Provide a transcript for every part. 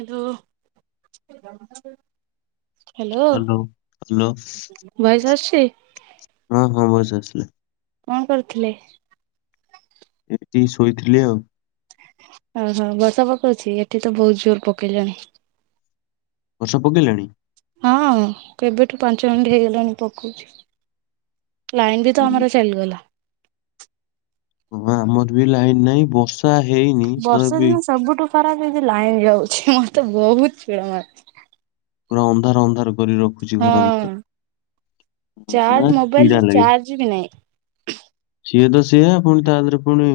ଏ ଯୋଉ hello hello voice ଆସଚି? ହଁ ହଁ ଭଏସ ଆସିଲା। କଣ କରୁଥିଲେ? ଏମିତି ଶୋଇଥିଲି ଆଉ। ଓହୋ ବର୍ଷା ପକଉଛି ଏଠି ତ ବହୁତ ଜୋର ପକେଇଲାଣି। ବର୍ଷା ପକେଇଲାଣି? ହଁ କେବେଠୁ ପାଞ୍ଚ ମିନିଟ୍ ହେଇଗଲାଣି ପକଉଛି। ଲାଇନ୍ ବି ତ ଉଁ, ଆମର ଚାଲିଗଲା। ହ ଆମର ବି ଲାଇନ ନାହିଁ ବର୍ଷା ହେଇନି ତ ବର୍ଷା ବି। ଦିନ ସବୁଠୁ ଖରାପ ହେଇ ଯେ ଲାଇନ ଯାଉଛି ମତେ ବହୁତ ଚିଡ ମାଡୁଚି। ପୁରା ଅନ୍ଧାର ଅନ୍ଧାର କରି ରଖୁ ଚି ଘର ହଁ ଭିତରେ ଚାର୍ଜ ଭାରି ମୋବାଇଲରେ ଚିଡ଼ା ଲାଗେ। ଚାର୍ଜ ବି ନାହିଁ। ସିଏତସିଏ ପୁଣି ତା ଦେହରେ ପୁଣି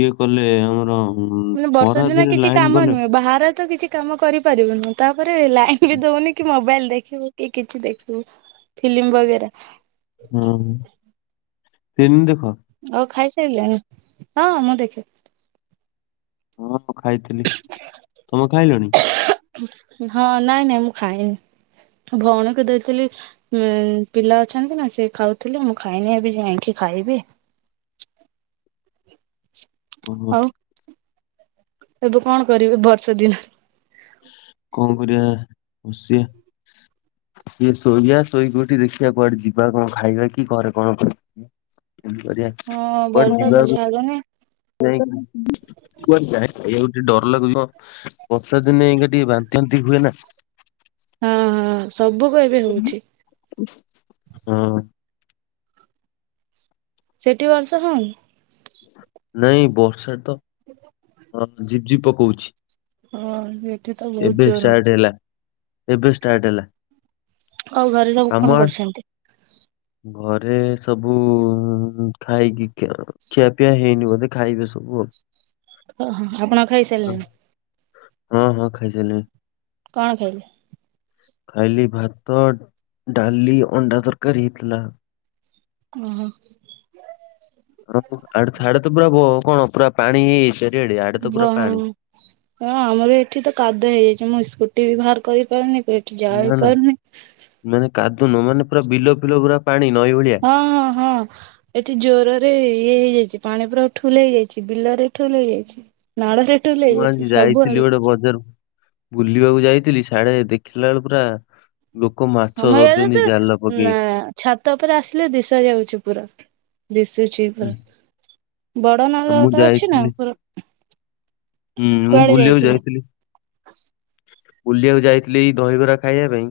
ଇଏ କଲେ ଆମର ଉଁ, ମାନେ ବର୍ଷ ଖରା ଦିନେ କିଛି ଲାଇନ କାମ ଗଲେ ନୁହେଁ ବାହାରେ ତ କିଛି କାମ କରିପାରିବନି ତାପରେ ଲାଇନ ବି ଦଉନି କି ମୋବାଇଲ ଦେଖିବୁ କି କିଛି ଦେଖିବୁ ଫିଲ୍ମ ବଗେରା। ହୁଁ ହୁଁ ଫିଲ୍ମ ଦେଖ? ଆଉ ଖାଇସାରିଲେଣି ହଁ ମୁଁ ଦେଖେ। ହଁ ହଁ ଖାଇଥିଲି ତମେ ଖାଇଲଣି? ହଁ ନାଇଁ ନାଇଁ ମୁଁ ଖାଇନି ଭଉଣୀକୁ ଦେଇଥିଲି। ଉଁ ପିଲା ଅଛନ୍ତି ନା ସେ ଖାଉଥିଲେ ମୁଁ ଖାଇନି ଏବେ ଯାଇଁକି ଖାଇବି। ଓହୋ ଆଉ ଏବେ କଣ କରିବେ ବର୍ଷା ଦିନରେ? କଣ କରିବା ବସିବା। ଟିକେ ଶୋଇବା ଶୋଇକି ଉଠିକି ଦେଖିବା କୁଆଡେ ଯିବା କଣ ଖାଇବା କି ଘରେ କଣ। [unintelligible] ଏମତି କରିବା କୁଆଡେ ଯିବାକୁ। ଖାଇଲନି? ଯାଇ [unintelligible] କୁଆଡେ ଜାଇ ଖାଇବାକୁ ଟିକେ ଡର ଲାଗୁଚି ହ ବର୍ଷା ଦିନେ ଇଏ ଟିକେ ବାନ୍ତି ବାନ୍ତି ହୁଏ ନା। ହଁ ହଁ ସବୁ କହିପାରିବି ଠିକ୍। [unintelligible] ହଁ। ସେଠି ମାଂସ ହଉନି। ନାଇଁ ବର୍ଷା ତ। ଅ ଝିପ୍ ଝିପ୍ ପକଉଛି। ହଁ ଏଠି ତ ବହୁତ ଏବେ ଜୋର ହଉଛି। ଷ୍ଟାଟେ ହେଲା ଏବେ ଷ୍ଟାର୍ଟ ହେଲା। ଆଉ ଘରେ ସବୁ ଆମ କଣ ଆଡେ କରୁଛନ୍ତି? ଘରେ ସବୁ ଉଁ ଖାଇକି ଖିଅ ଖିଆପିଆ ହେଇନି ବୋଧେ ଖାଇବେ ସବୁ ଆଉ। ଓହୋ ହୋ ଆପଣ ଆଉ ଖାଇସ୍ ଅ ହଁ ହଁ ଖାଇସାରିଲିଣି। କଣ ଖାଇଲେ? ଖାଇଲି ଭାତ ଡାଲି ଅଣ୍ଡା ତରକାରୀ ଥିଲା। ଓହୋ। [unintelligible] ଆଡେଛାଡେ ତ ପୁରା ବ କଣ ପୁରା ପାଣି ହେଇଯାଏ। ଗହମ ଏ ଆମର ଏଠି ତ କାଦୁଅ ହେଇଯାଇଚି ମୁଁ ସ୍କୁଟି ବି ବାହାର କରିପାରୁନିି ବେ। ଯାଇ ନା ନା ପାରୁନି। ମାନେ କାଦୁନ ମାନେ ପୁରା ବିଲ ଫିଲ ପୁରା ପାଣି ନଈ ଭଳିଆ? ହଁ ହଁ ହଁ। ଏଠି ଜୋର ରେ ଇଏ ହେଇଯାଇଛି ପାଣି ପୁରା ଠୁଲୁ ହେଇଯାଇଛି ବିଲ ରେ ଠୁଲୁ ହେଇଯାଇଛି। ନାଳରେ ଠୁଲୁ ହେଇଯାଇଛି ସବୁଆଡେ। ତ ବଜାରରୁ। ବୁଲିବାକୁ ଯାଇଥିଲି ସାଡେ ଦେଖିଲାବଳୁକୁ ପୁରା। ଲୋକମା ଆମର ଇଆଡେ ତ ଉଁ ଛାତ ଉପରେ ଆସିଲେ ଦିଶା ଯାଉଛି ପୁରା। ଦିଶୁଛି ହୁଁ, ପରା ବଡ ଆଉ ମୁଁ ନଳାଟେ ଅଛି ନା ଯାଇଥିଲି ଉପର। ହୁଁ ମୁଁ ବୁଲିବାକୁ ଯାଇଥିଲେ ଯାଇଥିଲି। ବୁଲିବାକୁ ଯାଇଥିଲି ଏଇ ଦହିବରା ଖାଇବା ପାଇଁ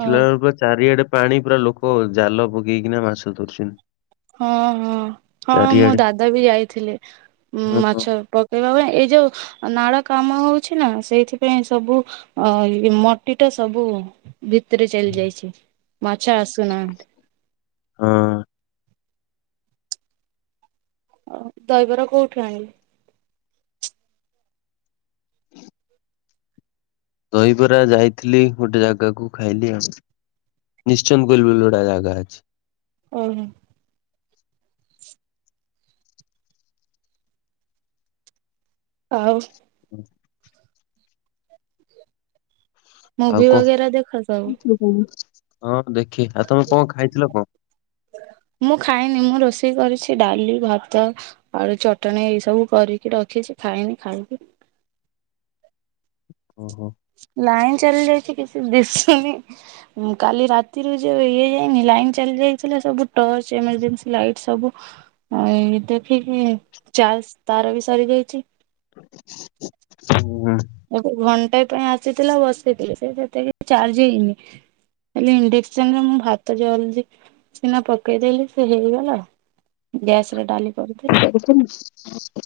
ଓ ପୁରା। ଚାରିଆଡେ ପାଣି ପୁରା ଲୋକ ଜାଲ ପକେଇକିନା ମାଛ ଧରୁଛନ୍ତି। ହଁ ହଁ ହଁ ମୋ ଚାରିଆଡେ ଦାଦା ବି ଯାଇଥିଲେି ହଁ ହଁ ମାଛ ପ କେଇବା ପାଇଁ ଏଇ ଯୋଉ ନାଳ କାମ ହଉଛି ନା ସେଇଥିପାଇଁ ସବୁ। ଅଇ ମଟି ଟା ସବୁ ଭିତରେ ଚାଲି ଯାଇଛି ମାଛ ଆସୁନାହାନ୍ତି। ହଁ। ଅ ଦହି ବରା କୋଉଠୁ ଆଇଁଲୁ? ଦହିବରା ଯାଇଥିଲି ଗୋଟେ ଜାଗାକୁ ଖାଇଲି ଆଉ। ନିଶ୍ଚନ୍ଦ ବୁଲ ବୁଲ ଗୋଟେ ଜାଗା ଅଛି। ଓ ହୋ ଆଉ ହୁଁ ଆଉ ମୁଭି ବଗେରା ଦେଖ ସବୁ? କଣ ହଁ ଦେଖି ଆଉ ତମେ କଣ ଖାଇଥିଲ କଁ? ମୁଁ ଖାଏନି ମୁଁ ରୋଷେଇ କରିଛି ଡାଲି ଭାତ ଆଳୁ ଚଟଣି ଏଇ ସବୁ କରିକି ରଖିଛି ଖାଇନି ଖାଇବି। ଓ ହୋ ଲାଇନ୍ ଚାଲି ଯାଇଛି କିଛି ଦିଶୁନି। ଉଁ କାଲି ରାତିରୁ ଯୋଉ ଇଏ ହେଇନି ଲାଇନ ଚାଲି ଯାଇଥିଲା ସବୁ ଟର୍ଚ ଏମର୍ଜେନ୍ସି ଲାଇଟ ସବୁ ହଁ ଦେଖିକି ଚାର୍ଜ ତାର ବି ସରି ଯାଇଛି। [inaudible] ଯାଇଥିଲି ଉ ଘଣ୍ଟେ ପାଇଁ ଆସିଥିଲା ବସେଇଥିଲ ସେ ସେତେ କିଛି ଚାର୍ଜ ହେଇନି। ହେଲେ ଇଣ୍ଡକ୍ସନ ରେ ମୁଁ ଭାତ ଜଲଦି ସିନା ପକେଇଦଲି ସେ ହେଇଗଲା। ଗ୍ୟାସ ରେ ଡାଲି କରିଥିନି। କଣ କେତେ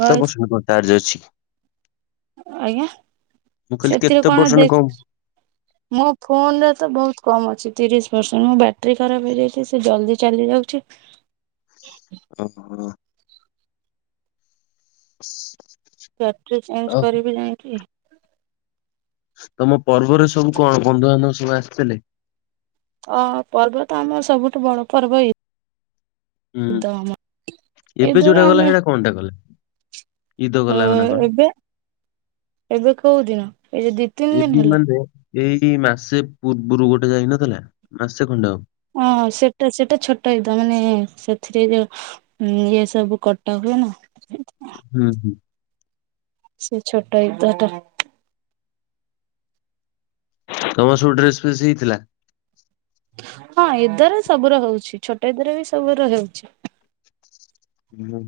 ଭଏସ କଣ ଚାର୍ଜ ଅଛି? ଆଜ୍ଞା ମୁଁ କହିଲି ସେଥିରେ କେତେ କଣ ପରସେଣ୍ଟ ଦେଖ ମୋ ଫୋନରେ ତ ବୋହୁତ କମ୍ ଅଛି ତିରିଶ ପରସେଣ୍ଟ ମୋ ବ୍ୟାଟେରୀ ଖରାପ ହେଇଯାଇଛି ସେ ଜଲ୍ଦି ଚାଲିଯାଉଛି। ଓ ହ [inaudible] ବ୍ୟାଟରି ଚେଞ୍ଜ ଆଉ କରିବି ଯାଇଁକି ତମ ପର୍ବରେ ସବୁ କଣ ବନ୍ଧୁବାନ୍ଧବ ସବୁ ଆସିଥିଲେ? ଅ ପର୍ବ ତ ଆମର ସବୁଠୁ ବଡ ପର୍ବ ଏଇ। ହୁଁ। ଏବେ ଇଦରେ ଯୋଉଟା ଗଲା ଆମେ ସେଟା କଣଟା ଗଲା ଇଦ ଅ ଗଲା ହେ ନା କଣ? ଏବେ ଏବେ କୋଉ ଦିନ ଏଇ ଯୋ ଦି ତିନି ଦିନ ଏବେ ହେଲା ମାନେ ଏଇଟି ମାସେ ପୂର୍ବରୁ ଗୋଟେ ଯାଇନଥିଲା ମାସେ ଖଣ୍ଡେ ହବ। ହଁ ହଁ ସେଟା ସେଟା ଛୋଟ ଇଦ ମାନେ ସେଥିରେ ଯୋଉ ହୁଁ ଇଏ ସବୁ କଟା ହୁଏ ନା ହୁଁ ହୁଁ ସେ ଛୋଟ ଇଦ ଟା। ତମର ସବୁ ଡ୍ରେସ ପ୍ରେସ ହେଇଥିଲା? ହଁ ଇଦ ରେ ସବୁୁର ହୋଉଛି ଛୋଟ ଇଦ ର ବି ସବୁ ର ହୋଉଛି। ହୁଁ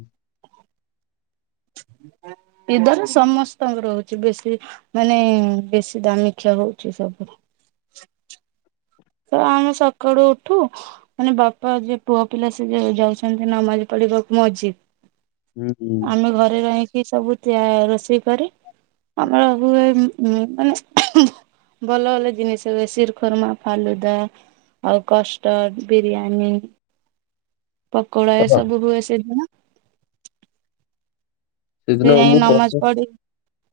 [inaudible] ଇଦ ରେ ସମସ୍ତଙ୍କର ହୋଉଛି ବେଶୀ ମାନେ ବେଶୀ ଦାମୀଖିଆ ହଉଛି ସବୁ। ତ ଆମେ ସକାଳୁ ଉଠୁ ମାନେ ବାପା ଯେ ପୁଅ ପିଲା ସେ ଯ ଯାଉଛନ୍ତି ନମାଜ ପଢିବାକୁ ମଜିଦ୍। ହୁଁ ଆମେ ଘରେ ରହିକି ସବୁ ତିଆ ରୋଷେଇ କରି ଆମର ହୁଏ ହୁଁ ମାନେ ଭଲ ଭଲ ଜିନିଷ ହୁଏ ଶ୍ରୀଖର୍ମା ଫାଲୁଦା ଆଉ କଷ୍ଟଡ଼ ବିରିୟାନୀ ପକୋଡା ଏ କର ସବୁ ହୁଏ ସେଦିନ। ସେ ସେଦିନ ଯାଇ ମୁଁ କ ନମାଜ ପ ପଢି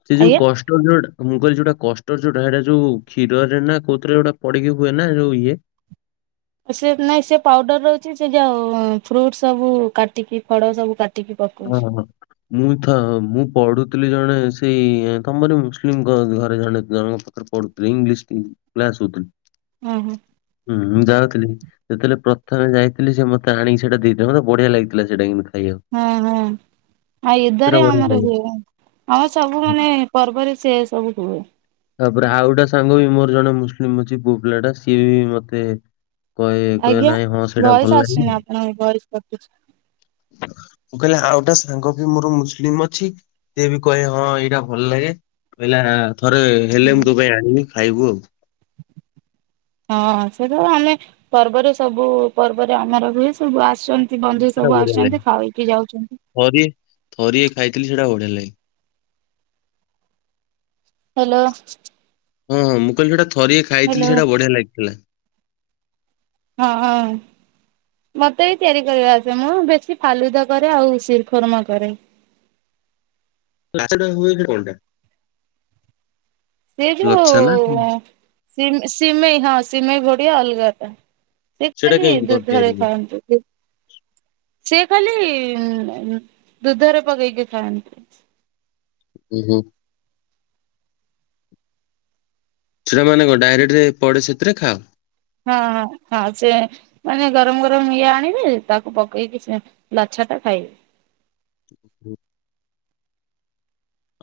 ସେ ଯୋଉ ଆଜ୍ଞା କଷ୍ଟ ଯୋଉଟା ମୁଁ କହିଲି ଯୋଉଟା କଷ୍ଟଡ଼ ଯୋଉଟା ହେଇଟା ଯୋଉ କ୍ଷୀରରେ ନା କୋଉଥିରେ ଗୋଟେ ପଡିକି ହୁଏ ନା ଯୋଉ ଇଏ ସେ ନାଇଁ ସେ ପାଉଡର ରୋହୁଛି ସେ ଯୋଉ ଫ୍ରୁଟ ସବୁ କାଟିକି ଫଳ ସବୁ କାଟ ହୁଁ ହୁଁ ହୁ। ମୁଁ ତ ମୁଁ ପଢୁଥିଲି ଜଣେ ସେଇ ତମର ମୁସଲିମଙ୍କ ଘରେ ଜଣେ ଜଣଙ୍କ ପାଖରେ ପଢୁ ଇଂଲିଶ କ୍ଲାସ ନେଉଥିଲି ହୁଁ ହୁଁ ହୁଁ ମୁଁ ଯାାଉଥିଲି ଯେତେବେଳେ ପ୍ରଥମେ ଯାଇଥିଲି ସେ ମତେ ଆଣିକି ସେଟା ଦେଇଥିଲା ମୋତେ ବଢିଆ ଲାଗିଥିଲା ସେଇଟା କିନ୍ତୁ ଖାଇବାକୁ ହଁ ହଁ ଆଉ ସେଇଟା ଏଦରେ ବଢିଆ ଆମର ଲାଗେ। ଆମ ସବୁ ମାନେ ପର୍ବରେ ସେ ସବୁ କୁହେ ତାପରେ ଆଉ ଗୋଟେ ସାଙ୍ଗ ବି ମୋର ଜଣେ ମୁସଲିମ ଅଛି ପୁଅ ପିଲା ଟା ସିଏ ବି ମତେ କହେ କହେ ଆଜ୍ଞା ନାଇଁ ହଁ ସେଇଟା ଭଲ ଭଏସ ଲାଗେ। ଆସିୁନି ମୁଁ ଆପଣଙ୍କ ଭଏସ କଟୁଚି ମୁଁ କହିଲି ଆଉଟା ସାଙ୍ଗ ବି ମୋର ମୁସଲିମ ଅଛି ସିଏ ବି କହେ ହଁ ଏଇଟା ଭଲ ଲାଗେ କହିଲା ଥରେ ହେଲେ ହୁଁ ମୁଁ ତୋ ପାଇଁ ଆଣିବି ଖାଇବୁ ଆଉ [inaudible] ହଁ ସେଟା ଆମେ ପର୍ବରେ ସବୁ ପର୍ବରେ ଆମର ହୁଏ ସବୁ ଆସୁନ୍ତି ବନ୍ଧୁ ସବୁ ଆସୁଛନ୍ତି ଖାଇକି ଯାଉଛନ୍ତି ଥରି ଥରିଏ ଖାଇଥିଲି ସେଇଟା ବଢିଆ ଲାଗି ହ୍ୟାଲୋ ହୁଁ ମୁଁ କଇଲି ସେଟା ଥରିଏ ଖାଇଥିଲି ହ୍ୟାଲୋ ସେଇଟା ବଢିଆ ଲାଗିଥିଲା ହଁ ମତେ ବି ତିଆରି କରିବା ଆସେ ମୁଁ ବେଶି ଫାଲୁଦା କରେ ଆଉ ସିିରଖର୍ମା କରେ [unintelligible] ସିଏ ଲଛା ନା କଣ? ଯଉ ସିମେଇ ହଁ ସିମେଇ ଭଡିଆ ଅଲଗାଟା ସେ ସେଇଟା କାଲି କେମିତି କଣ ତିଆରି ଦୁଧରେ ହୁଏ? ଖାଆନ୍ତୁ ଦୁ ସିଏ ଖାଲି ଦୁଧରେ ପକେଇକି ଖାଆନ୍ତି ଉ ହୁଁ ସେଇଟା ମାନେ ଙ୍କ ଡାଇରେକ୍ଟ ପଡେ ସେଥିରେ ଖାଅ ହଁ ହଁ ହଁ ସେ ମାନେ ଗରମ ଗରମ ଇଏ ଆଣିବେ ତାକୁ ପକେଇକି ଲଛା ଟା ଖାଇବେ ହୁଁ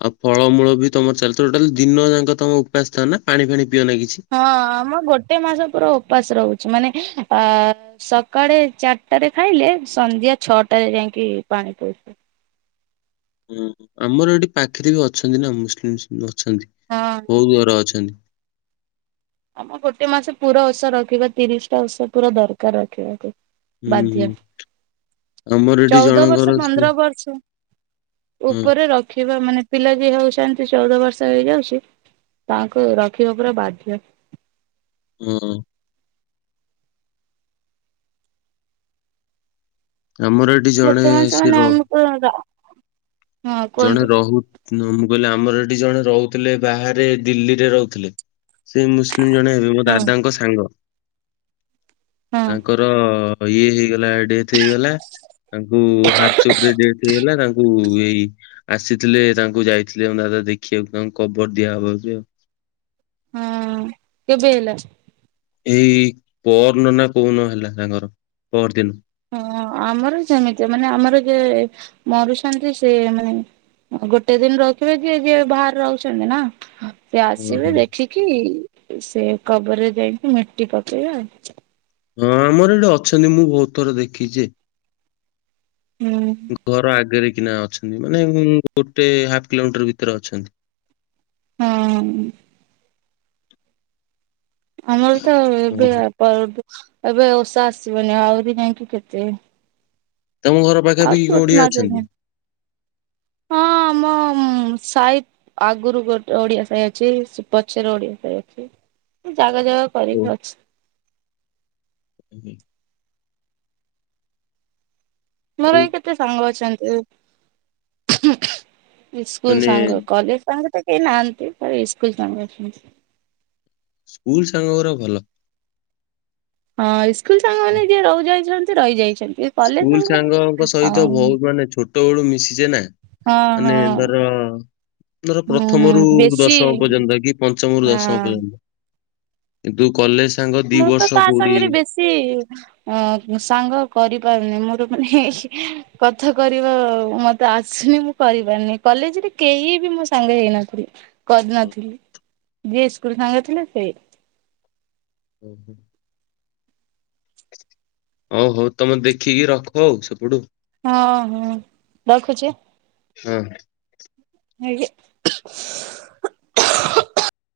ଆଉ ଫଳମୂଳ ବି ତମର ଚାଲଥିବ ଟୋଟାଲ ଦିନ ଯାକ ତମ ଉପାସ ଥା ନା ପାଣି ଫାଣି ପିଅ ନା କିଛି ହଁ ଆମ ଗୋଟେ ମାସ ପୁରା ଓପାସ ରହୁଛି ମାନେ ଅ ସକାଳେ ଚାରିଟାରେ ଖାଇଲେ ସନ୍ଧ୍ୟା ଛଅଟାରେ ଯାଇକି ପାଣି ପଉ ହୁଁ ଆମର ଏଠି ପାଖରେ ବି ଅଛନ୍ତି ନା ମୁସଲିମ ଅଛନ୍ତି ହଁ। ବୋହୁତ ଘର ଅଛନ୍ତି ଆମ ଗୋଟେ ମାସ ପୁରା ଓଷା ରଖିବା ତିରିଶଟା ଓଷା ପୁରା ଦରକାର ରଖିବା ଟ ହୁଁ ହୁଁ ବାଧ୍ୟ ଆମର ଏଠି ଚଉଦ ଜଣଙ୍କର ବର୍ଷ ସେ ପନ୍ଦର ବର୍ଷ ହଁ ଉପରେ ରଖିବା ମାନେ ପିଲା ଯିଏ ହଉଛନ୍ତି ଚଉଦ ବର୍ଷ ହେଇଯାଉଛି ତାଙ୍କୁ ରଖିବା ପୁରା ବାଧ୍ୟ ହଁ ଆମର ଏଠି ଜଣେ ଗୋଟେ ମାସ ସିର [unintelligible] ଜଣେ କୁହନ୍ତୁ। ରହୁ ମୁଁ କହିଲି ଆମର ଏଠି ଜଣେ ରହୁଥିଲେ ବାହାରେ ଦିଲ୍ଲୀରେ ରହୁଥିଲେ ସେ ମୁସଲିମ ଜଣେ ହେବେ ମୋ ହଁ ଦାଦାଙ୍କ ସାଙ୍ଗ ହଁ। ତାଙ୍କର ଇଏ ହେଇଗଲା ଡେଥ ହେଇଗଲା ତାଙ୍କୁ ହାଟ ଚୋକ୍ ରେ ଡେଟ ହେଇଗଲା ତାଙ୍କୁ ଏଇ ଆସିଥିଲେ ତାଙ୍କୁ ଯାଇଥିଲେ ଆମ ଦାଦା ଦେଖିବାକୁ ତାଙ୍କୁ କବର ଦିଆହବ ଆଉ ହୁଁ କେବେ ହେଲା ଏଇ ପରଦିନ ନା କୋଉଦିନ ହେଲା ତାଙ୍କର ପରଦିନ। ହଁ ଆମର ସେମିତିଆ। ମାନେ ଆମର ଯିଏ ମରୁଛନ୍ତି ସେ ମାନେ ଗୋଟେ ଦିନ ରଖିବେ ଯିଏ ଯିଏ ବାହାରେ ରହୁଛନ୍ତି ନା। ସେ ହଁ ଆସିବେ ହଁ। ଦେଖିକି ସେ କବରରେ ଯାଇକି ମିଟି ପକେଇବେ ଆଉ। ହଁ ଆମର ଏଇଠି ଅଛନ୍ତି ମୁଁ ବହୁତ ଥର ଦେଖିଛି। ହୁଁ। ଘର ଆଗେରେ କିନା ଅଛ ନ୍ତି ମାନେ ଗୋଟେ ହାଫ୍ କିଲୋମିଟର ଭିତେରେ ଅଛନ୍ତି। ହଁ। ଆମର ତ ଏବେ ଆ ପର୍ବ ଏବେ ଓଷା ଆସିବନି ଆହୁରି ଯାଇକି କେତେ ତମ ଘର ଆହୁରି ପାଖାପାଖି କଣ ଗୋଟେ ଓଡିଆ ମାସ ଅଛନ୍ତି? ହଁ ଆମ ହଁ ମଁ ସାହି ଆଗୁରୁ ଗୋଟେ ଓଡିଆ ସାହି ଅଛି। ସେ ପଛେରେ ଓଡିଆ ସାହି ଅଛି। ଉଁ ଜାଗା ଜାଗା କରିକି ଅଛି। ଉହୁଁ। ମୋର ଆଉ ବି କେତେ ସାଙ୍ଗ ଅଛନ୍ତି। ଉଁହୁଁ ଉଁହୁଁ। ଏଇ ସ୍କୁଲ ମାନେ ସାଙ୍ଗ। କଲେଜ ସାଙ୍ଗ ତ କେହି ନାହାଁନ୍ତି। ଆଉ ଏଇ ସ୍କୁଲ ସାଙ୍ଗ ଅଛନ୍ତି। ସ୍କୁଲ ସାଙ୍ଗଗୁରା ଭଲ। ହଁ ଇସ୍କୁଲ ସାଙ୍ଗମାନେ ଯିଏ ରହୁ ଯାଇଛନ୍ତି ରହିଯାଇଛନ୍ତି। କଲେଜ ସ୍କୁଲ ସାଙ୍ଗ ସାଙ୍ଗଙ୍କ ସହିତ ଆଉ ବହୁତ ମାନେ ଛୋଟବେଳୁ ମିଶିଛେ ନା। ହଁ ମାନେ ହଁ ଧର ଧର ହୁଁ ପ୍ରଥମରୁ ହୁଁ ବେଶୀ ଦଶମ ପର୍ଯ୍ୟନ୍ତ କି ପଞ୍ଚମରୁ ଦଶମ ହଁ ପର୍ଯ୍ୟନ୍ତ। କିନ୍ତୁ କଲେଜ ସାଙ୍ଗ ଦି ତ ବର୍ଷ କାହା କୋଉଠି [unintelligible] ଅଁ ମୁଁ ସାଙ୍ଗ କରିପାରୁନି ମୋର ମାନେ କଥା କରିବା ମତେ ଆସୁନି ମୁଁ କରିପାରୁନି। କଲେଜରେ କେହି ବି ମୋ ସାଙ୍ଗ ହେଇନଥିଲେ। କରି ନଥିଲି। ଯିଏ ସ୍କୁଲ ସାଙ୍ଗ ଥିଲେ ସେଏ। ଓହୋ। ହଉ ହଉ ତମେ ଦେଖିକି ରଖ ଆଉ ସେଇପଟୁ। ହଁ ହଁ ରଖୁଛି ଆଁ। ହଁ। [unintelligible]